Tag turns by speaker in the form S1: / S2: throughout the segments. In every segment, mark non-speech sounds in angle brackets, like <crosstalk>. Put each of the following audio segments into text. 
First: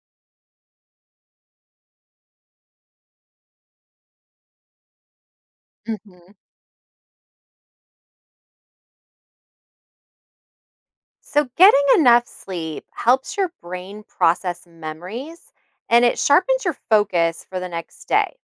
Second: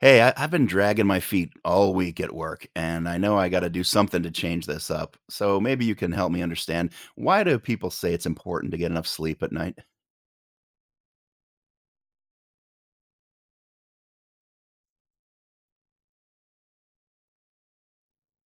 S1: Hey, I've been dragging my feet all week at work, and I know I got to do something to change this up. So maybe you can help
S2: Hmm.
S1: me understand, why do people say it's important to get enough sleep at night?
S2: So, getting enough sleep helps your brain process memories and it sharpens your focus for the next day.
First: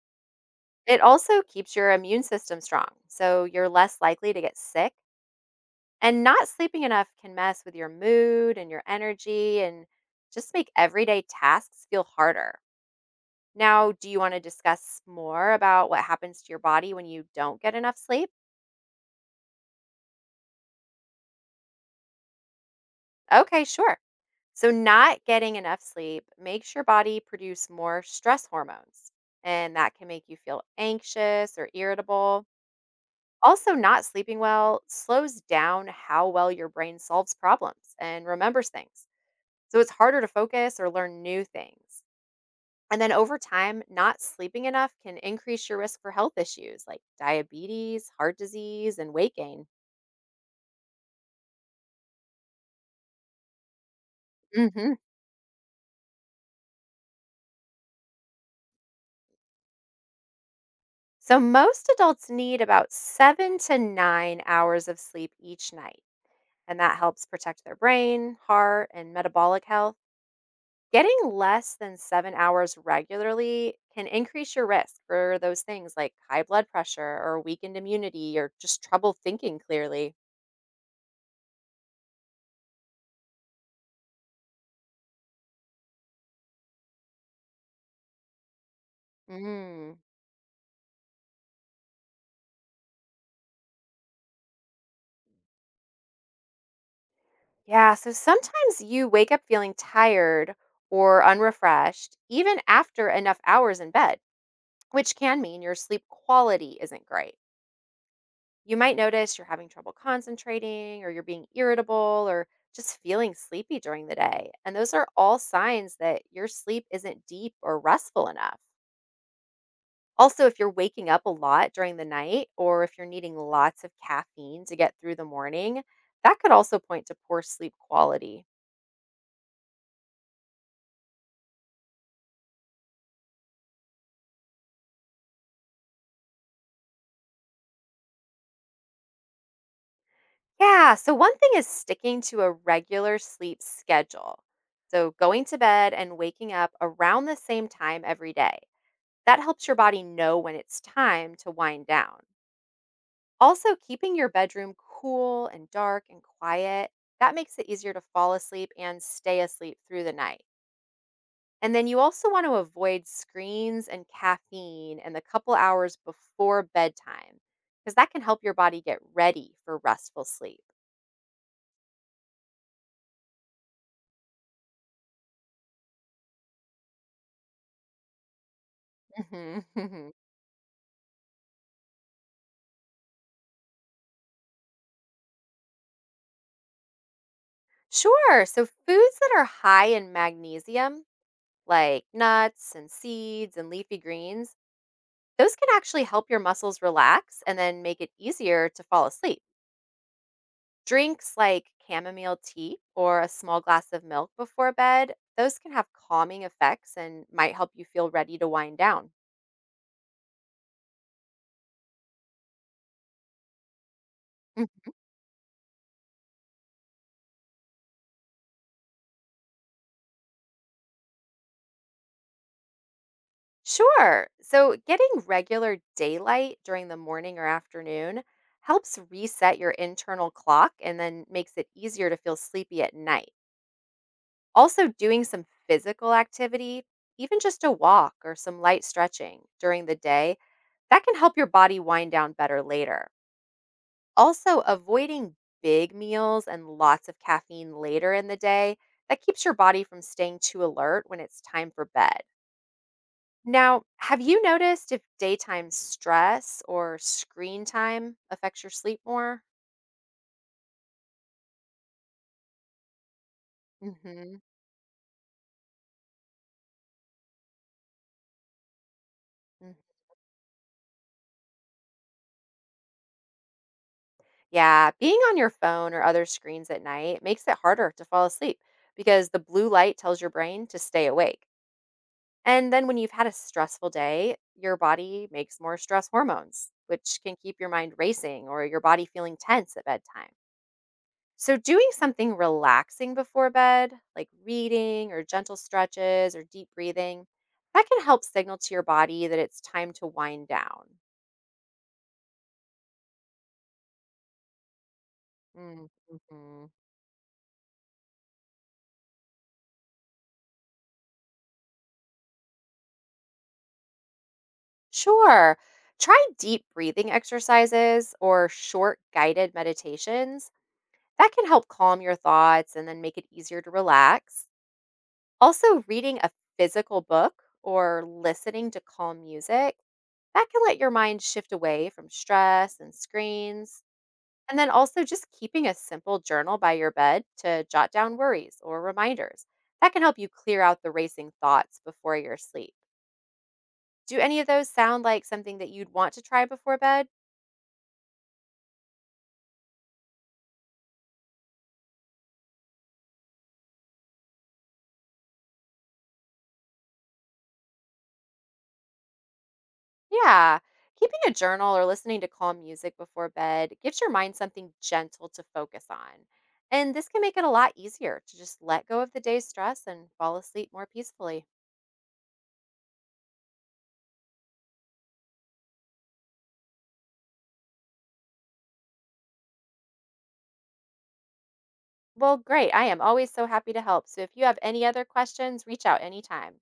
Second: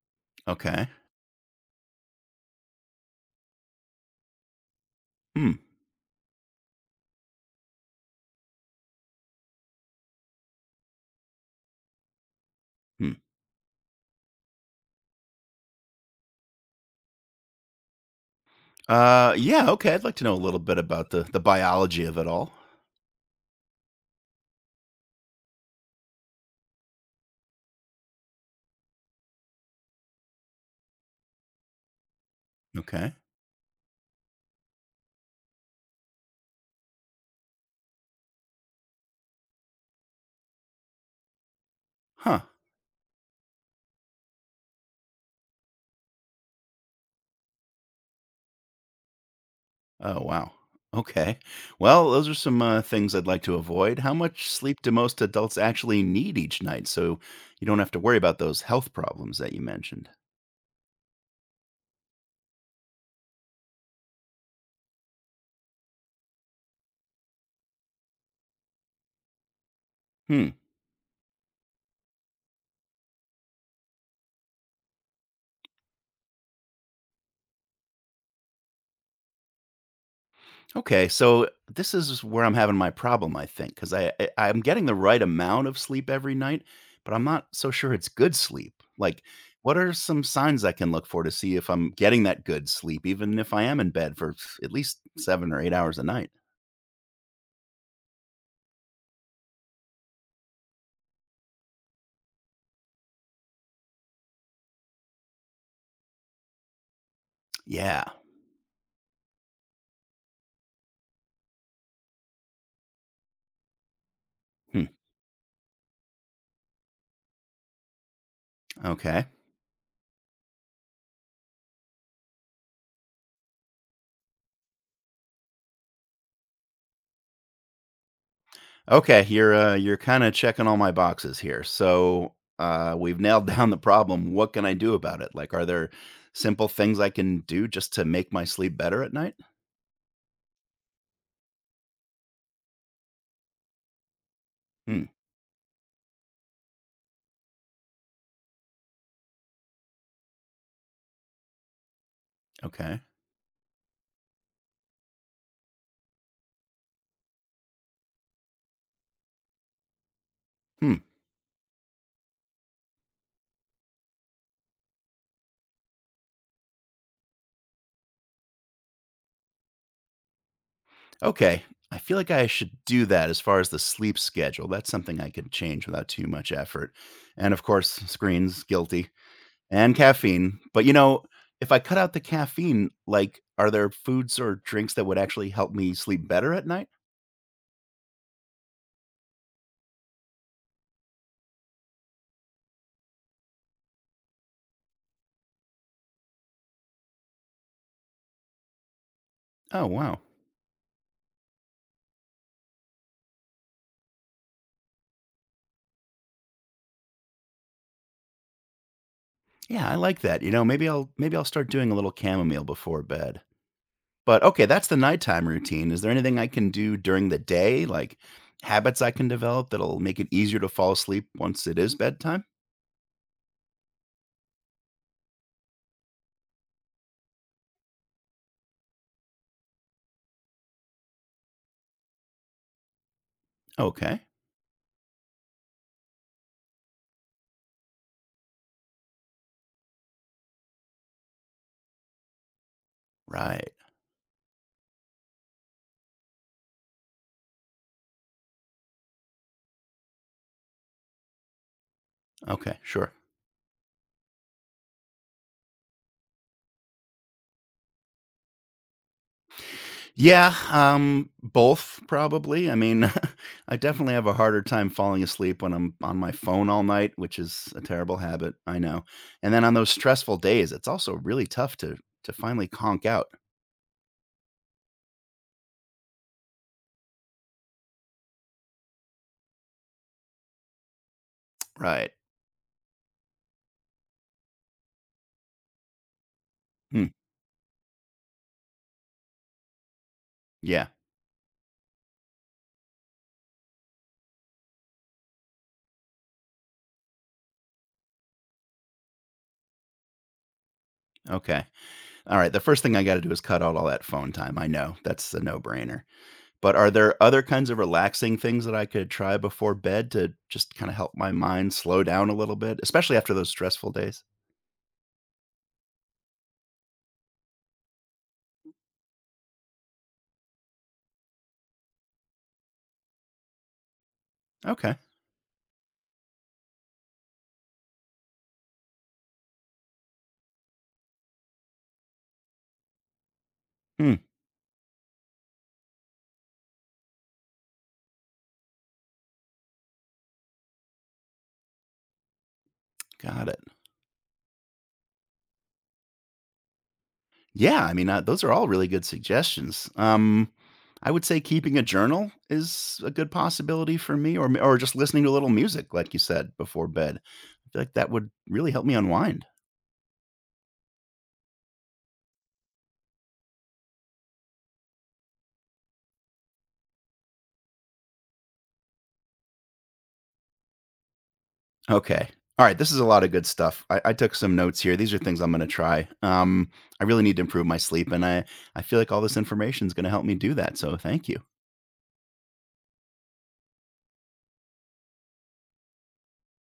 S1: Okay.
S2: It also keeps your immune system strong, so you're less likely to get sick.
S1: Hmm.
S2: And not sleeping enough can mess with your mood and your energy and just make everyday tasks feel harder.
S1: Hmm.
S2: Now, do you want to discuss more about what happens to your body when you don't get enough sleep?
S1: Yeah. Okay. I'd like to know a little bit about the biology of it all.
S2: Okay, sure. So, not getting enough sleep makes your body produce more stress hormones, and that can make you feel anxious or irritable.
S1: Okay.
S2: Also, not sleeping well slows down how well your brain solves problems and remembers things. So, it's harder to focus or learn new things.
S1: Huh.
S2: And then over time, not sleeping enough can increase your risk for health issues like diabetes, heart disease, and weight gain.
S1: Oh, wow. Okay. Well, those are some things I'd like to avoid. How much sleep do
S2: Mhm.
S1: most adults actually need each night? So you don't have to worry about those health problems that you mentioned.
S2: So, most adults need about 7 to 9 hours of sleep each night and that helps protect their brain, heart, and metabolic health.
S1: Hmm.
S2: Getting less than 7 hours regularly can increase your risk for those things like high blood pressure or weakened immunity or just trouble thinking clearly.
S1: Okay, so this is where I'm having my problem, I think, because I'm getting the right amount of sleep every night, but I'm not so sure it's good sleep. Like, what are
S2: Mm.
S1: some signs I can look for to see if I'm getting that good sleep, even if I am in bed for at least 7 or 8 hours a night?
S2: Yeah, so sometimes you wake up feeling tired or unrefreshed even after enough hours in bed, which can mean your sleep quality isn't great.
S1: Yeah.
S2: You might notice you're having trouble concentrating, or you're being irritable, or just feeling sleepy during the day. And
S1: Hmm.
S2: those are all signs that your sleep isn't deep or restful enough.
S1: Okay.
S2: Also, if you're waking up a lot during the night, or if you're needing lots of caffeine to get through the morning, that could also point to poor sleep quality.
S1: Okay. You're kind of checking all my boxes here. So we've nailed <laughs> down the problem. What can I do about it? Like, are there simple things I can do just to make my sleep better at night?
S2: Yeah, so one thing is sticking to a regular sleep schedule.
S1: Hmm.
S2: So, going to bed and waking up around the same time every day. That helps your body know when it's time to wind down.
S1: Okay.
S2: Also, keeping your bedroom cool and dark and quiet, that makes it easier to fall asleep and stay asleep through the night.
S1: Hmm.
S2: And then you also want to avoid screens and caffeine and the couple hours before bedtime because that can help your body get ready for restful sleep.
S1: Okay. I feel like I should do that as far as the sleep schedule. That's something I could change without too much effort. And of course, screens, guilty,
S2: Mhm.
S1: and
S2: Mhm.
S1: caffeine. But you know, if I cut out the caffeine, like, are there foods or drinks that would actually help me sleep better at night?
S2: Sure. So, foods that are high in magnesium, like nuts and seeds and leafy greens, those can actually help your muscles relax and then make it easier to fall asleep.
S1: Oh, wow.
S2: Drinks like chamomile tea or a small glass of milk before bed, those can have calming effects and might help you feel ready to wind down.
S1: Yeah, I like that. You know, maybe I'll start doing a little chamomile before bed. But okay,
S2: Mm.
S1: that's the nighttime routine. Is there anything I can do during the day, like habits I can develop that'll make it easier to fall asleep once it is bedtime?
S2: Sure. So, getting regular daylight during the morning or afternoon helps reset your internal clock and then makes it easier to feel sleepy at night.
S1: Okay.
S2: Also, doing some physical activity, even just a walk or some light stretching during the day, that can help your body wind down better later.
S1: Right.
S2: Also, avoiding big meals and lots of caffeine later in the day, that keeps your body from staying too alert when it's time for bed.
S1: Okay, sure.
S2: Now, have you noticed if daytime stress or screen time affects your sleep more?
S1: Yeah, both probably. I mean, <laughs> I definitely have a
S2: Mhm.
S1: harder time falling asleep when I'm on my phone all night, which is a terrible habit, I know. And then on
S2: Mm.
S1: those stressful days, it's also really tough to finally conk out.
S2: Yeah, being on your phone or other screens at night makes it harder to fall asleep because the blue light tells your brain to stay awake.
S1: Right.
S2: And then when you've had a stressful day, your body makes more stress hormones,
S1: Hmm.
S2: which can keep your mind racing or your body feeling tense at bedtime.
S1: Yeah.
S2: So, doing something relaxing before bed, like reading or gentle stretches or deep breathing, that can help signal to your body that it's time to wind down.
S1: Okay. All right. The first thing I got to do is cut out all that phone time. I know that's a no
S2: Mm.
S1: brainer.
S2: Mhm.
S1: But are there other kinds of relaxing things that I could try before bed to just kind of help my mind slow down a little bit, especially after those stressful days?
S2: Sure. Try deep breathing exercises or short guided meditations. That can help calm your thoughts and then make it easier to relax.
S1: Okay.
S2: Also, reading a physical book or listening to calm music, that can let your mind shift away from stress and screens.
S1: Hmm,
S2: And then also just keeping a simple journal by your bed to jot down worries or reminders. That can help you clear out the racing thoughts before your sleep.
S1: got it.
S2: Do any of those sound like something that you'd want to try before bed?
S1: Yeah, I mean, those are all really good suggestions. I would say keeping a journal is a good possibility for me, or just listening to a little music, like you said, before bed. I feel like that would really help me unwind.
S2: Yeah. Keeping a journal or listening to calm music before bed gives your mind something gentle to focus on. And this can make it a lot easier to just let go of the day's stress and fall asleep more peacefully.
S1: Okay. All right. This is a lot of good stuff. I took some notes here. These are things I'm going to try. I really need to improve my sleep, and I feel like all this information is going to help me do that. So thank you.
S2: Well, great. I am always so happy to help. So if you have any other questions, reach out anytime.